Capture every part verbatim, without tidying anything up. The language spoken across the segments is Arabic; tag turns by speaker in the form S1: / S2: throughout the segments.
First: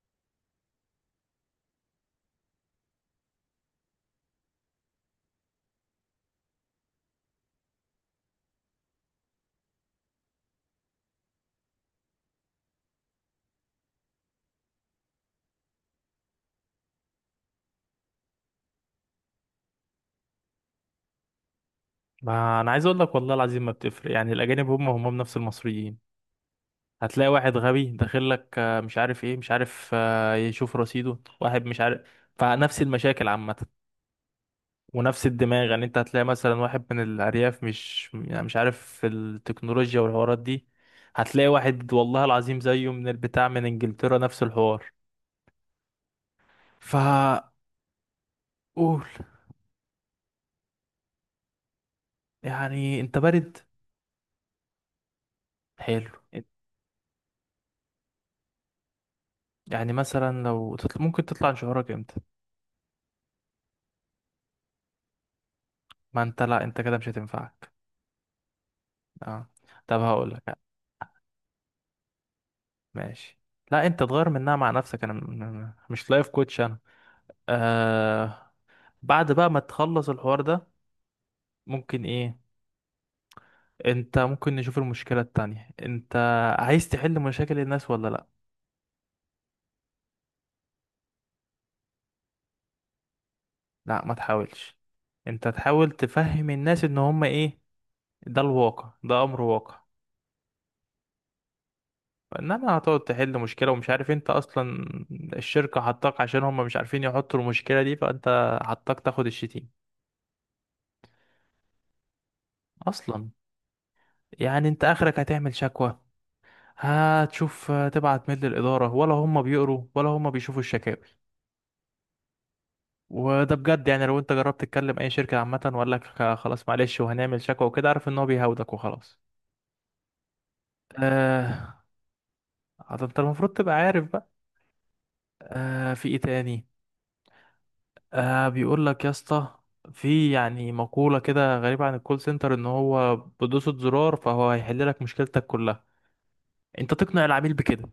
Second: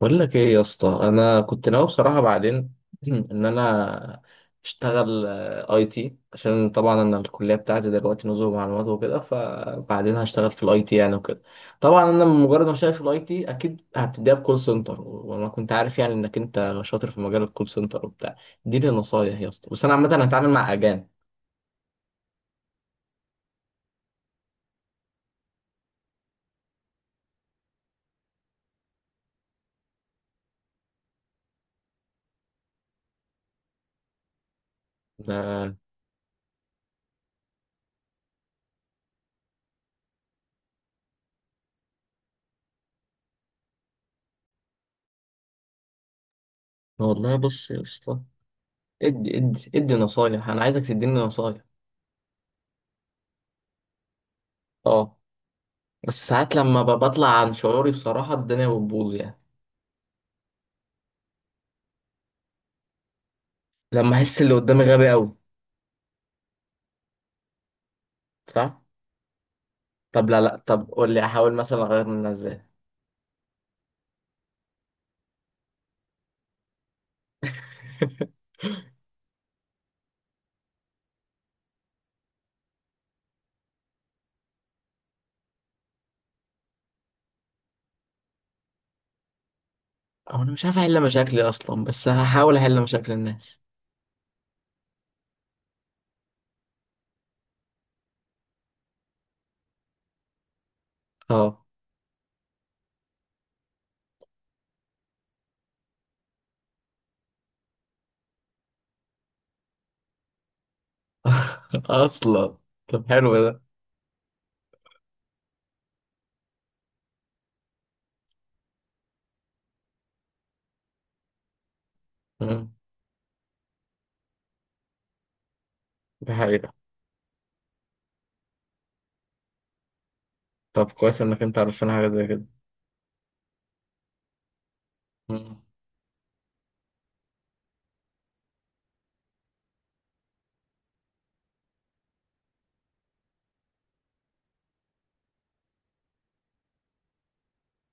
S1: بقول لك ايه يا اسطى، انا كنت ناوي بصراحه بعدين. ان انا اشتغل اي تي عشان طبعا انا الكليه بتاعتي دلوقتي نظم معلومات وكده، فبعدين هشتغل في الاي تي يعني وكده. طبعا انا مجرد ما شايف في الاي تي اكيد هبتديها بكول سنتر، وانا كنت عارف يعني انك انت شاطر في مجال الكول سنتر وبتاع. اديني نصايح يا اسطى، بس انا عامه هتعامل مع اجانب.
S2: ما انا عايز اقول لك والله العظيم ما بتفرق. يعني الاجانب هم هم نفس المصريين. هتلاقي واحد غبي داخل لك آه، مش عارف ايه، مش عارف آه، يشوف رصيده واحد مش عارف. فنفس المشاكل عامه، ونفس الدماغ.
S1: لا.
S2: يعني انت هتلاقي مثلا واحد من الارياف مش، يعني مش عارف في التكنولوجيا والحوارات دي. هتلاقي واحد والله العظيم زيه من البتاع، من انجلترا، نفس الحوار.
S1: والله
S2: فقول.
S1: بص يا اسطى، ادي ادي ادي نصايح، انا عايزك تديني نصايح.
S2: يعني انت بارد.
S1: اه.
S2: حلو.
S1: بس ساعات لما ب- بطلع عن شعوري بصراحة الدنيا بتبوظ يعني.
S2: يعني مثلا لو تطل... ممكن تطلع عن شعورك امتى؟
S1: لما أحس اللي قدامي غبي أوي.
S2: ما انت، لا انت كده مش هتنفعك.
S1: صح؟
S2: اه. طب هقول
S1: طب لا لا،
S2: لك.
S1: طب قول لي أحاول مثلا أغير منها إزاي؟
S2: ماشي. لا انت تغير منها مع نفسك، انا م- م- مش لايف كوتش انا. آه. بعد بقى ما تخلص الحوار ده ممكن ايه. انت ممكن نشوف المشكلة التانية. انت عايز تحل مشاكل الناس ولا لا؟
S1: أو أنا مش عارف أحل مشاكلي أصلا، بس هحاول أحل مشاكل الناس.
S2: لا ما تحاولش. انت تحاول تفهم الناس ان هم ايه. ده الواقع، ده امر واقع.
S1: أه.
S2: انما هتقعد تحل مشكلة ومش عارف انت اصلا. الشركة حطاك عشان هم مش عارفين يحطوا المشكلة دي، فانت حطاك تاخد الشتيم.
S1: أصلا. طب
S2: اصلا
S1: حلو ده.
S2: يعني انت اخرك هتعمل شكوى. هتشوف تبعت ميل للإدارة، ولا هم بيقروا ولا هم بيشوفوا الشكاوي.
S1: مم.
S2: وده بجد، يعني لو انت جربت تتكلم اي شركة عامة وقال لك
S1: دي
S2: خلاص
S1: حقيقة.
S2: معلش وهنعمل شكوى وكده، عارف ان هو بيهاودك وخلاص.
S1: طب كويس إنك أنت
S2: آه.
S1: عرفتنا حاجة زي كده.
S2: ده انت المفروض تبقى عارف بقى.
S1: مم.
S2: آه في ايه تاني؟ آه بيقول لك يا اسطى، في يعني مقولة كده غريبة عن الكول سنتر، ان هو بدوسة زرار فهو هيحل لك مشكلتك كلها. انت تقنع العميل بكده.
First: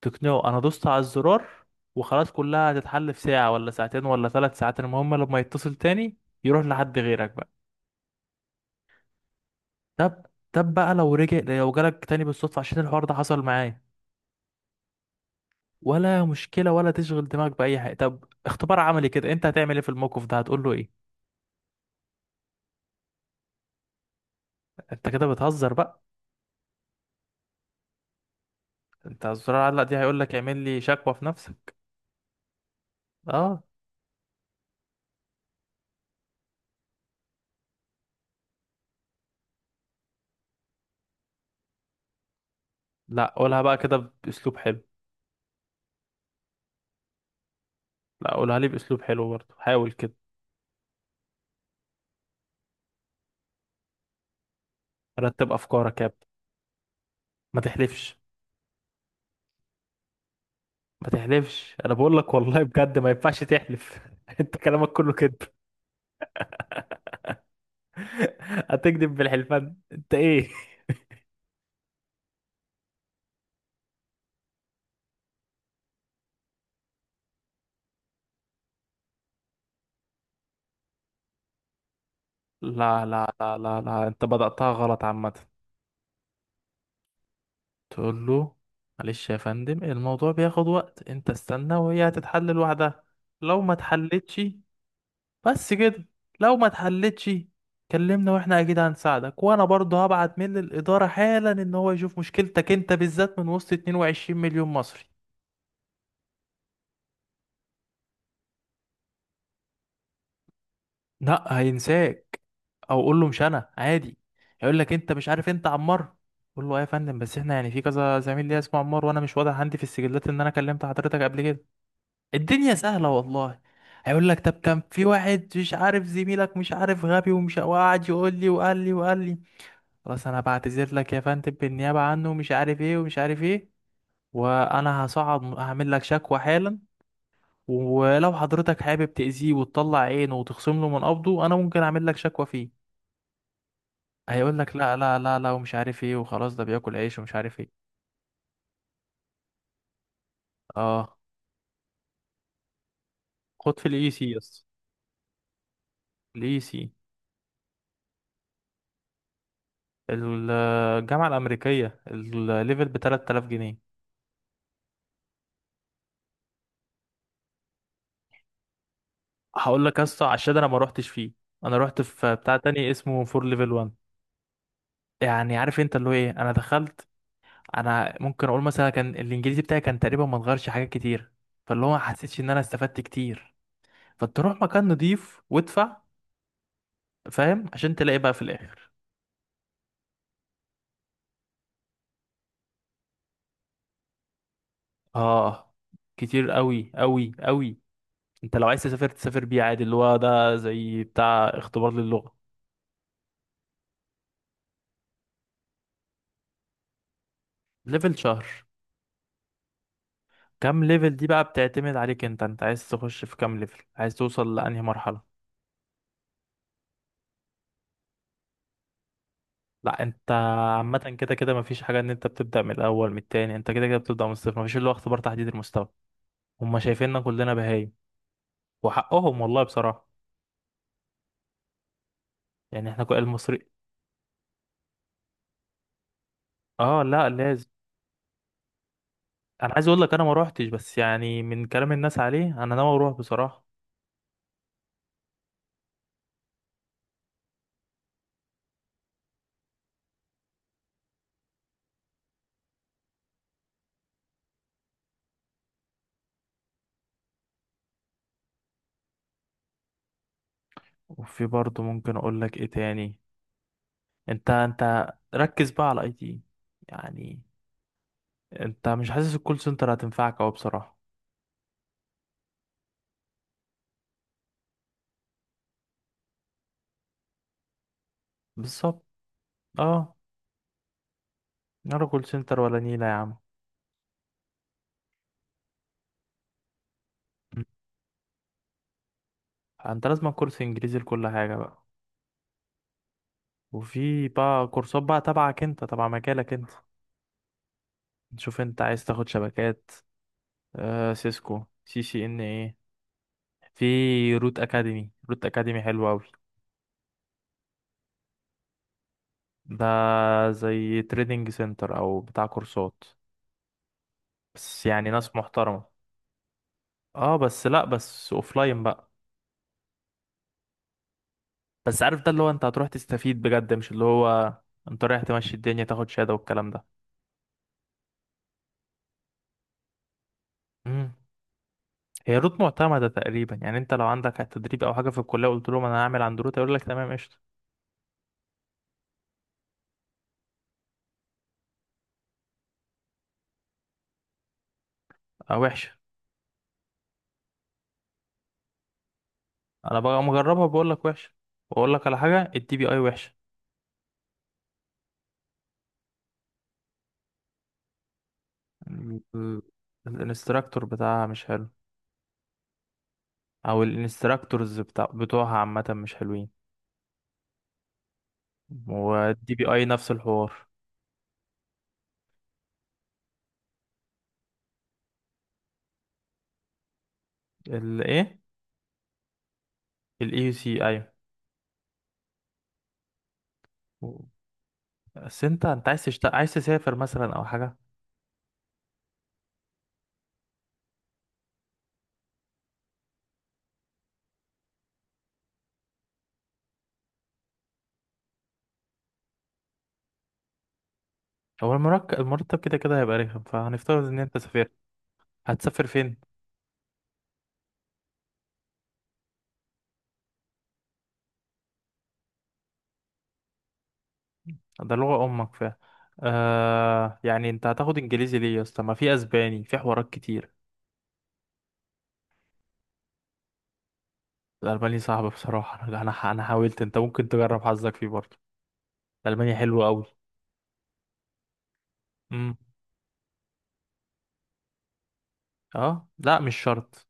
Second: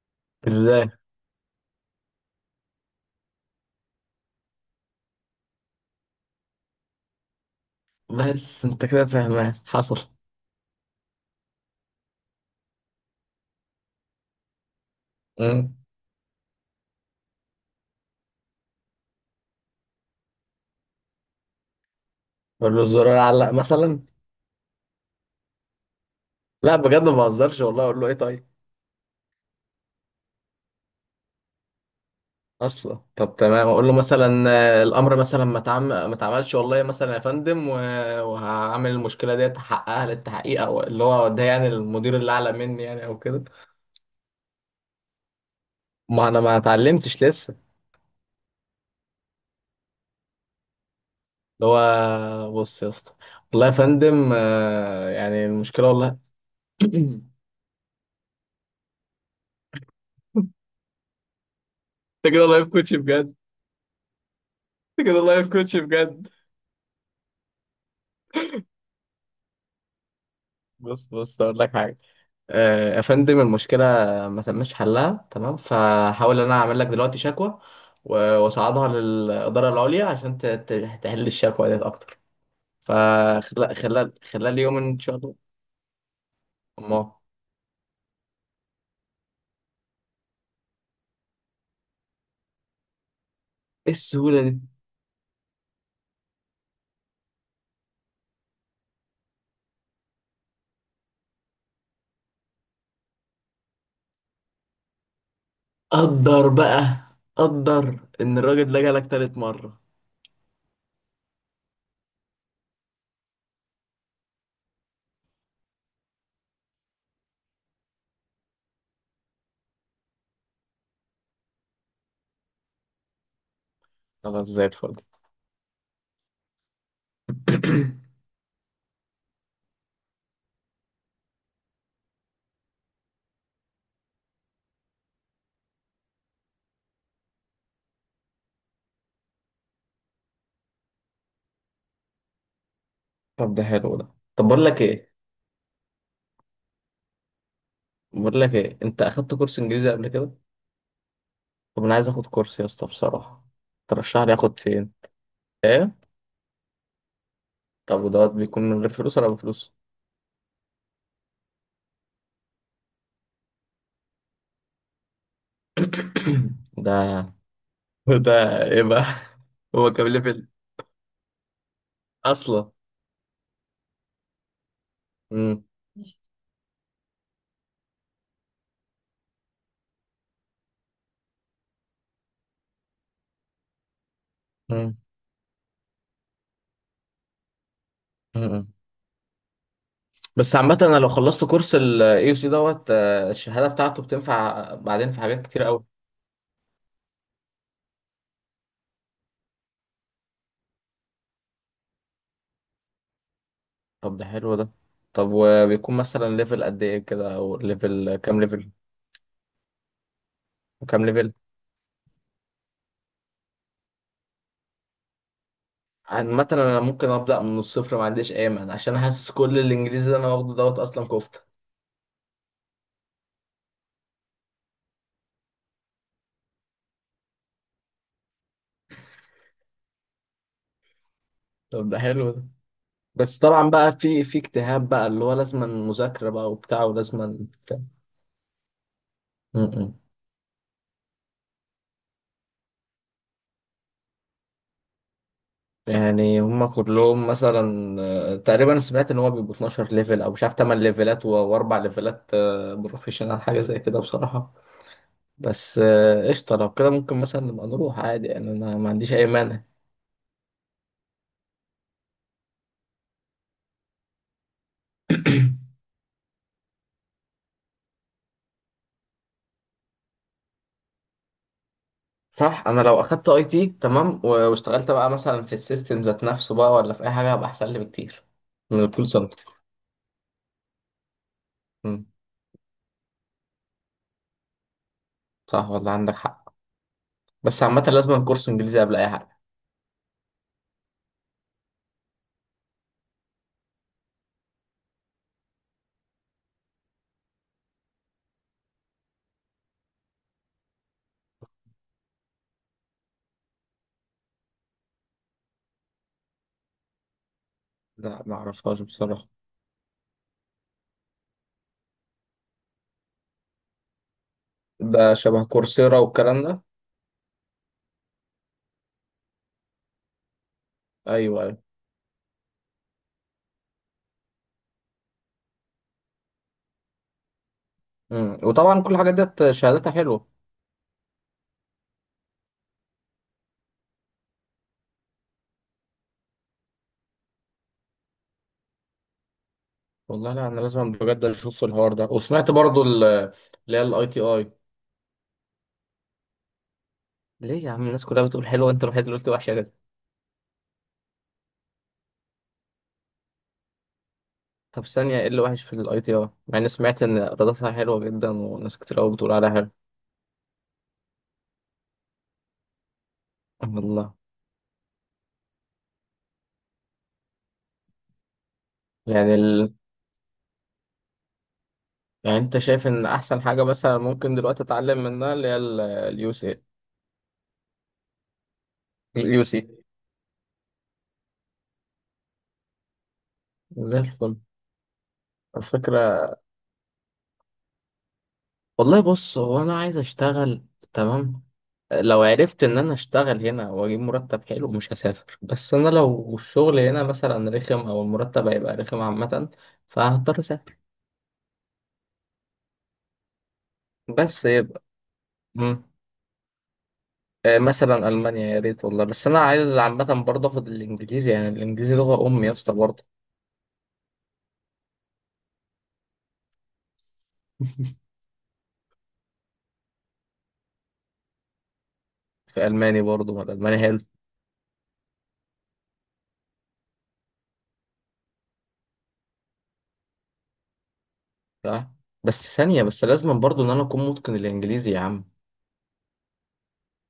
S2: تقنعه انا دوست
S1: إزاي؟
S2: على الزرار وخلاص، كلها هتتحل في ساعة ولا ساعتين ولا ثلاث ساعات. المهم لما يتصل تاني يروح لحد غيرك بقى.
S1: بس أنت كده فاهمان حصل.
S2: طب، طب بقى لو رجع لو جالك تاني بالصدفة عشان الحوار ده حصل معايا.
S1: مم.
S2: ولا مشكلة، ولا تشغل دماغك بأي حاجة. طب اختبار عملي كده، انت هتعمل ايه في الموقف ده؟ هتقول له ايه؟
S1: أقول له الزرار علق مثلا.
S2: انت كده بتهزر بقى.
S1: لا بجد ما بهزرش، والله أقول له إيه طيب؟
S2: انت الزرار علق دي، هيقول لك اعمل لي شكوى في نفسك.
S1: اصلا طب
S2: اه
S1: تمام، اقول له مثلا آه، الامر مثلا ما اتعم- ما اتعملش والله مثلا يا فندم، و- وهعمل المشكله دي احققها للتحقيق، او اللي هو ده يعني المدير اللي اعلى مني يعني او
S2: لا
S1: كده.
S2: قولها بقى كده بأسلوب حلو.
S1: ما انا ما اتعلمتش لسه.
S2: لا قولها لي بأسلوب حلو برضه، حاول كده.
S1: اللي هو بص يا اسطى، والله يا فندم آه، يعني
S2: رتب
S1: المشكله
S2: أفكارك يا ابني.
S1: والله.
S2: ما تحلفش.
S1: انت
S2: ما تحلفش. انا بقول لك
S1: كده
S2: والله
S1: لايف كوتش
S2: بجد ما
S1: بجد.
S2: ينفعش تحلف انت كلامك
S1: انت
S2: كله
S1: كده
S2: كده.
S1: لايف كوتش بجد.
S2: هتكذب بالحلفان انت ايه؟
S1: بص بص اقول لك حاجه. آه، يا فندم، المشكلة ما تمش حلها تمام، فحاول أنا أعمل لك دلوقتي شكوى، و- وأصعدها للإدارة العليا عشان ت- ت- تحل الشكوى ديت أكتر،
S2: لا لا لا
S1: فخلال
S2: لا لا،
S1: خلال
S2: انت
S1: خلال
S2: بدأتها
S1: يوم إن
S2: غلط
S1: شاء
S2: عامة.
S1: الله. أما
S2: تقول له معلش يا فندم، الموضوع بياخد وقت، انت استنى وهي هتتحل لوحدها. لو ما
S1: إيه
S2: اتحلتش.
S1: السهولة دي؟
S2: بس كده. لو ما اتحلتش كلمنا، واحنا اكيد هنساعدك، وانا برضه هبعت من الإدارة حالا ان هو يشوف مشكلتك انت بالذات من وسط اتنين وعشرين مليون مصري.
S1: قدر بقى، قدر إن الراجل ده جالك تالت مرة.
S2: لا، هينساك. او قول له مش انا، عادي. هيقول لك انت مش عارف، انت عمار. قول له ايه يا فندم، بس احنا يعني في كذا زميل ليا اسمه عمار، وانا مش واضح عندي في السجلات ان انا كلمت حضرتك قبل كده. الدنيا سهله والله. هيقول لك
S1: خلاص
S2: طب
S1: زي
S2: كان
S1: الفل.
S2: في واحد مش عارف زميلك، مش عارف غبي، ومش، وقعد يقول لي وقال لي وقال لي. خلاص انا بعتذر لك يا فندم بالنيابه عنه، ومش عارف ايه ومش عارف ايه، وانا هصعد هعمل لك شكوى حالا. ولو حضرتك حابب تأذيه وتطلع عينه وتخصم له من قبضه، انا ممكن اعمل لك شكوى فيه.
S1: طب ده حلو ده. طب
S2: هيقول
S1: بقول
S2: لك
S1: لك
S2: لا
S1: إيه،
S2: لا لا لا، ومش عارف ايه وخلاص، ده بياكل عيش ومش عارف ايه.
S1: بقول لك إيه، أنت أخدت كورس إنجليزي قبل كده؟
S2: اه.
S1: طب أنا عايز آخد كورس يا اسطى بصراحة.
S2: خد في الاي
S1: ترشح
S2: سي
S1: لي آخد
S2: يس.
S1: فين؟ إيه؟
S2: الاي سي.
S1: طب ودوت بيكون من غير فلوس ولا بفلوس؟
S2: الجامعه الامريكيه، الليفل ب تلات الاف جنيه.
S1: ده. وده ايه بقى؟
S2: هقول
S1: هو
S2: لك
S1: كام
S2: يس
S1: ليفل
S2: عشان انا ما روحتش فيه. انا روحت في بتاع
S1: اصلا؟
S2: تاني اسمه فور ليفل واحد. يعني
S1: مم.
S2: عارف انت اللي هو ايه، انا دخلت. انا ممكن اقول مثلا كان الانجليزي بتاعي كان تقريبا ما اتغيرش حاجات كتير. فاللي هو ما حسيتش ان انا استفدت كتير. فتروح مكان
S1: مم.
S2: نضيف وادفع. فاهم؟ عشان تلاقي بقى في
S1: مم.
S2: الاخر.
S1: بس عامة انا لو خلصت كورس ال إي يو سي دوت آه، الشهادة بتاعته بتنفع بعدين في حاجات كتير
S2: اه.
S1: قوي.
S2: كتير قوي قوي قوي. انت لو عايز تسافر، تسافر بيه عادي، اللي هو ده زي بتاع اختبار للغة.
S1: طب ده حلو ده. طب وبيكون مثلا ليفل قد ايه كده او ليفل،
S2: ليفل
S1: كام
S2: شهر.
S1: ليفل؟
S2: كام
S1: وكام
S2: ليفل دي
S1: ليفل؟
S2: بقى بتعتمد عليك انت. انت عايز تخش في كام ليفل، عايز توصل لأنهي مرحلة.
S1: عامة انا ممكن ابدأ من الصفر، ما عنديش اي مانع، عشان حاسس كل
S2: لا
S1: الانجليزي اللي
S2: انت،
S1: انا واخده دوت
S2: عامة
S1: اصلا
S2: كده
S1: كفتة.
S2: كده مفيش حاجة ان انت بتبدأ من الأول من التاني، انت كده كده بتبدأ من الصفر، مفيش اللي هو اختبار تحديد المستوى. هما شايفيننا كلنا بهايم، وحقهم والله بصراحة.
S1: طب ده حلو.
S2: يعني احنا كل
S1: بس
S2: المصري.
S1: طبعا بقى في في اجتهاد بقى، اللي هو لازم مذاكرة بقى وبتاع
S2: اه لا
S1: ولازم
S2: لازم.
S1: بتاع. م-
S2: انا عايز
S1: م.
S2: اقول لك انا ما روحتش، بس يعني من كلام الناس عليه انا ناوي اروح بصراحة.
S1: يعني هم كلهم مثلا آه، تقريبا سمعت ان هو بيبقوا اتناشر ليفل او مش عارف تمن ليفلات و- واربع ليفلات آه، بروفيشنال حاجة زي كده بصراحة. بس آه، قشطة، لو كده ممكن مثلا نبقى نروح عادي يعني، انا ما عنديش اي مانع.
S2: وفي برضه ممكن اقول لك ايه تاني. انت انت ركز بقى على الاي تي. يعني انت مش حاسس الكول سنتر هتنفعك اوي بصراحة؟
S1: صح، انا لو اخدت اي تي تمام و- واشتغلت بقى مثلا في السيستم ذات نفسه بقى ولا في اي حاجة، هبقى احسن لي بكتير من
S2: بالظبط.
S1: الكول سنتر.
S2: اه.
S1: م.
S2: ولا كول سنتر ولا نيلة يا عم.
S1: صح والله، عندك حق. بس
S2: مم.
S1: عامة لازم كورس انجليزي قبل اي حاجة.
S2: انت لازم كورس انجليزي لكل حاجة بقى. وفي بقى كورسات بقى تبعك انت، تبع مجالك انت. تشوف انت عايز تاخد شبكات. آه سيسكو، سي سي ان ايه. في روت اكاديمي. روت اكاديمي حلو اوي.
S1: لا ما اعرفهاش بصراحة.
S2: ده زي تريدنج سنتر، او بتاع كورسات، بس
S1: ده
S2: يعني ناس
S1: شبه
S2: محترمة.
S1: كورسيرا والكلام ده؟
S2: اه بس لا، بس اوفلاين بقى.
S1: ايوه ايوه.
S2: بس عارف، ده اللي هو انت هتروح تستفيد بجد، مش اللي هو انت رايح تمشي الدنيا تاخد شهادة والكلام ده.
S1: مم. وطبعا كل الحاجات ديت شهاداتها حلوة.
S2: امم. هي روت معتمدة تقريبا، يعني انت لو عندك تدريب او حاجة في الكلية قلت لهم انا هعمل عند روت، يقول لك تمام قشطة.
S1: والله لا، انا لازم بجد اشوف الحوار ده. وسمعت برضو ال- اللي هي الاي تي اي.
S2: اه وحشة.
S1: ليه يا عم؟ الناس كلها بتقول حلوة، انت الوحيد اللي قلت وحشة كده.
S2: انا بقى مجربها بقول لك وحشة. واقول لك على حاجة، الدي بي اي وحشة.
S1: طب ثانية، ايه اللي وحش في الاي تي اي مع اني سمعت ان ايراداتها حلوة جدا وناس كتير قوي
S2: ال-
S1: بتقول عليها
S2: ال-
S1: حلوة؟
S2: الانستراكتور بتاعها مش حلو، او
S1: والله.
S2: الانستراكتورز بتاع بتوعها عامة مش حلوين.
S1: يعني
S2: والدي بي
S1: ال...
S2: اي نفس الحوار.
S1: يعني انت شايف ان احسن حاجة مثلا ممكن دلوقتي اتعلم منها اللي هي اليو سي.
S2: الايه؟
S1: اليو سي.
S2: الاي يو سي، ايوه.
S1: زي الفل.
S2: بس انت انت عايز
S1: الفكرة،
S2: تشت... عايز تسافر مثلا او حاجة؟
S1: والله بص هو انا عايز اشتغل تمام. لو عرفت ان انا اشتغل هنا واجيب مرتب حلو مش هسافر، بس انا لو الشغل هنا مثلا رخم او المرتب هيبقى رخم عامة فهضطر اسافر.
S2: هو المركب المرتب كده كده هيبقى رخم، فهنفترض ان انت
S1: بس
S2: سافرت.
S1: يبقى. مم.
S2: هتسافر فين؟
S1: آه، مثلا المانيا يا ريت والله، بس انا عايز عامة برضه اخد الانجليزي، يعني الانجليزي لغة امي يا اسطى برضه.
S2: ده لغة امك فيها؟ آه يعني انت هتاخد انجليزي ليه يا اسطى؟ ما في اسباني، في حوارات كتير.
S1: في الماني برضه، ما الالماني حلو.
S2: الالماني صعب بصراحة، انا انا أنا حاولت. انت ممكن تجرب حظك فيه برضه. المانيا حلوة قوي.
S1: صح.
S2: امم.
S1: بس ثانية، بس لازم برضه ان انا اكون متقن الانجليزي يا عم.
S2: اه لا مش شرط.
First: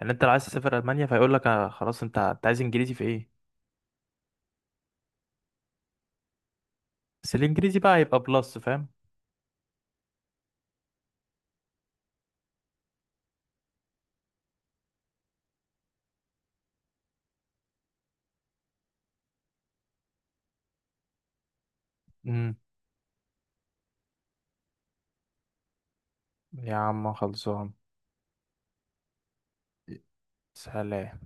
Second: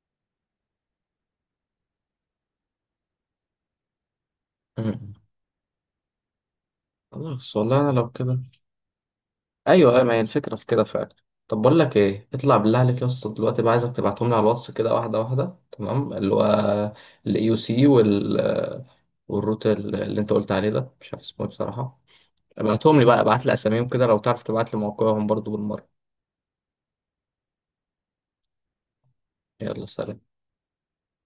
S2: يعني انت لو عايز تسافر المانيا فيقول لك آه خلاص، انت انت عايز انجليزي في ايه؟
S1: مم.
S2: بس
S1: خلاص
S2: الانجليزي
S1: والله، انا
S2: بقى
S1: لو
S2: هيبقى
S1: كده.
S2: بلس، فاهم؟
S1: ايوه ايوه، ما هي الفكره في كده فعلا. طب بقول لك ايه، اطلع بالله عليك يا اسطى، دلوقتي بقى عايزك تبعتهم لي على الواتس كده واحده واحده تمام، اللي هو الاي يو سي وال، والروت ال- اللي انت قلت عليه ده مش عارف اسمه ايه بصراحه.
S2: امم.
S1: ابعتهم لي بقى، ابعت لي اساميهم كده، لو تعرف تبعت لي موقعهم برضو بالمره.
S2: يا عم خلصان.
S1: يلا سلام.
S2: سلام.